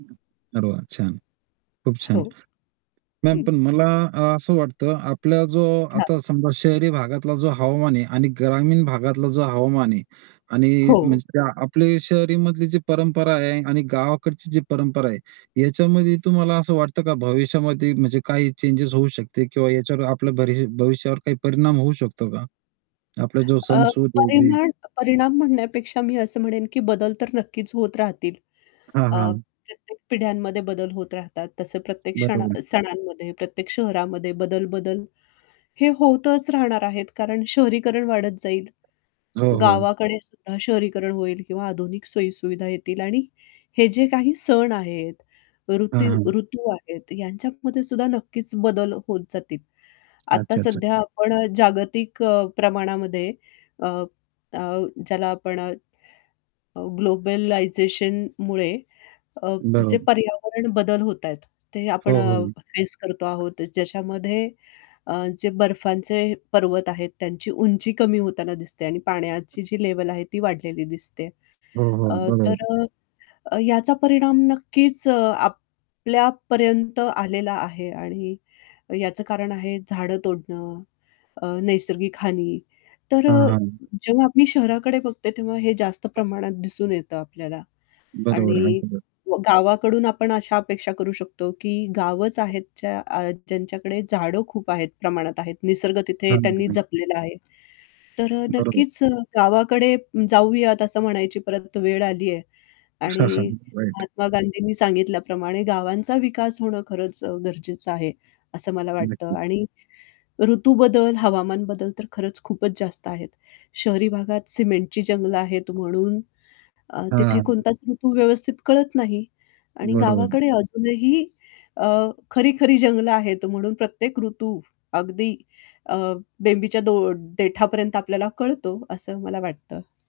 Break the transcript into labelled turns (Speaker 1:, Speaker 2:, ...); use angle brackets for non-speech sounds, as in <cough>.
Speaker 1: हं, अरे वाह! छान, खूप
Speaker 2: हो.
Speaker 1: छान. मॅम
Speaker 2: हं.
Speaker 1: पण मला अ, असं वाटतं आपला जो आता
Speaker 2: हां.
Speaker 1: समजा शहरी भागातला जो हवामान आहे आणि ग्रामीण भागातला जो हवामान आहे आणि
Speaker 2: हो.
Speaker 1: म्हणजे आपल्या शहरीमधली जी परंपरा आहे आणि गावाकडची जी परंपरा आहे याच्यामध्ये तुम्हाला असं वाटतं का भविष्यामध्ये म्हणजे काही चेंजस होऊ शकते किंवा याच्यावर आपल्या भरि भविष्यावर काही परिणाम होऊ शकतो का? आपला जो सण
Speaker 2: अ,
Speaker 1: सूद जी
Speaker 2: परिमाण परिणाम म्हणण्यापेक्षा मी असं म्हणेन की बदल तर नक्कीच होत राहतील.
Speaker 1: हां,
Speaker 2: अ,
Speaker 1: हां.
Speaker 2: प्रत्येक पिढ्यांमध्ये बदल होत राहतात, तसे प्रत्येक क्षण
Speaker 1: बरोबर.
Speaker 2: सणांमध्ये प्रत्येक शहरामध्ये बदल-बदल हे होतच राहणार आहेत, कारण शहरीकरण वाढत जाईल,
Speaker 1: हो, हो.
Speaker 2: गावाकडे सुद्धा शहरीकरण होईल किंवा आधुनिक सोयी-सुविधा येतील आणि हे जे काही सण आहेत
Speaker 1: हां,
Speaker 2: ऋतू
Speaker 1: हां.
Speaker 2: ऋतू आहेत यांच्यामध्ये सुद्धा नक्कीच बदल होत जातील. आत्ता
Speaker 1: अच्छा-अच्छा.
Speaker 2: सध्या आपण अ, जागतिक अ, प्रमाणामध्ये अ, अ, ज्याला आपण अ, ग्लोबलायझेशनमुळे अ, जे
Speaker 1: बरोब
Speaker 2: पर्यावरण बदल होत आहेत, ते आपण
Speaker 1: हो, हो.
Speaker 2: अ, फेस करतो आहोत. ज्याच्यामध्ये अ, जे बर्फाचे पर्वत आहेत त्यांची उंची कमी होताना दिसते आणि पाण्याची जी लेव्हल आहे, ती वाढलेली दिसते.
Speaker 1: हो, हो.
Speaker 2: अ, तर
Speaker 1: बरोबर.
Speaker 2: अ, अ, याचा परिणाम नक्कीच अ, आपल्यापर्यंत आलेला आहे आणि याचं कारण आहे झाडं तोडणं, अ, नैसर्गिक हानी. तर
Speaker 1: हां,
Speaker 2: अ,
Speaker 1: हां.
Speaker 2: जेव्हा मी शहराकडे बघते, तेव्हा हे जास्त प्रमाणात दिसून येतं आपल्याला.
Speaker 1: बरोबर आहे.
Speaker 2: आणि
Speaker 1: अगदी बरो
Speaker 2: व गावाकडून आपण अशा अपेक्षा करू शकतो की गावंच आहेत ज्या अ, ज्यांच्याकडे झाडं खूप आहेत प्रमाणात आहेत. निसर्ग तिथे त्यांनी
Speaker 1: <unintelligible>
Speaker 2: जपलेला आहे. तर अ,
Speaker 1: बरोबर.
Speaker 2: नक्कीच अ, गावाकडे जाऊयात असं म्हणायची परत वेळ आली आहे आणि
Speaker 1: <chuckles> राईट.
Speaker 2: महात्मा गांधींनी सांगितल्याप्रमाणे गावांचा विकास होणं खरंच अ, गरजेचं आहे, असं मला वाटतं
Speaker 1: नक्कीच.
Speaker 2: आणि ऋतू बदल हवामान बदल तर खरंच खूपच जास्त आहेत, शहरी भागात सिमेंटची जंगलं आहेत म्हणून अ,
Speaker 1: हां,
Speaker 2: तिथे
Speaker 1: हां.
Speaker 2: कोणताच ऋतू व्यवस्थित कळत नाही आणि
Speaker 1: बरोबर आहे.
Speaker 2: गावाकडे अजूनही अ, खरी-खरी जंगलं आहेत म्हणून प्रत्येक ऋतू अगदी अ, बेंबीच्या डो देठापर्यंत आपल्याला कळतो असं मला वाटतं.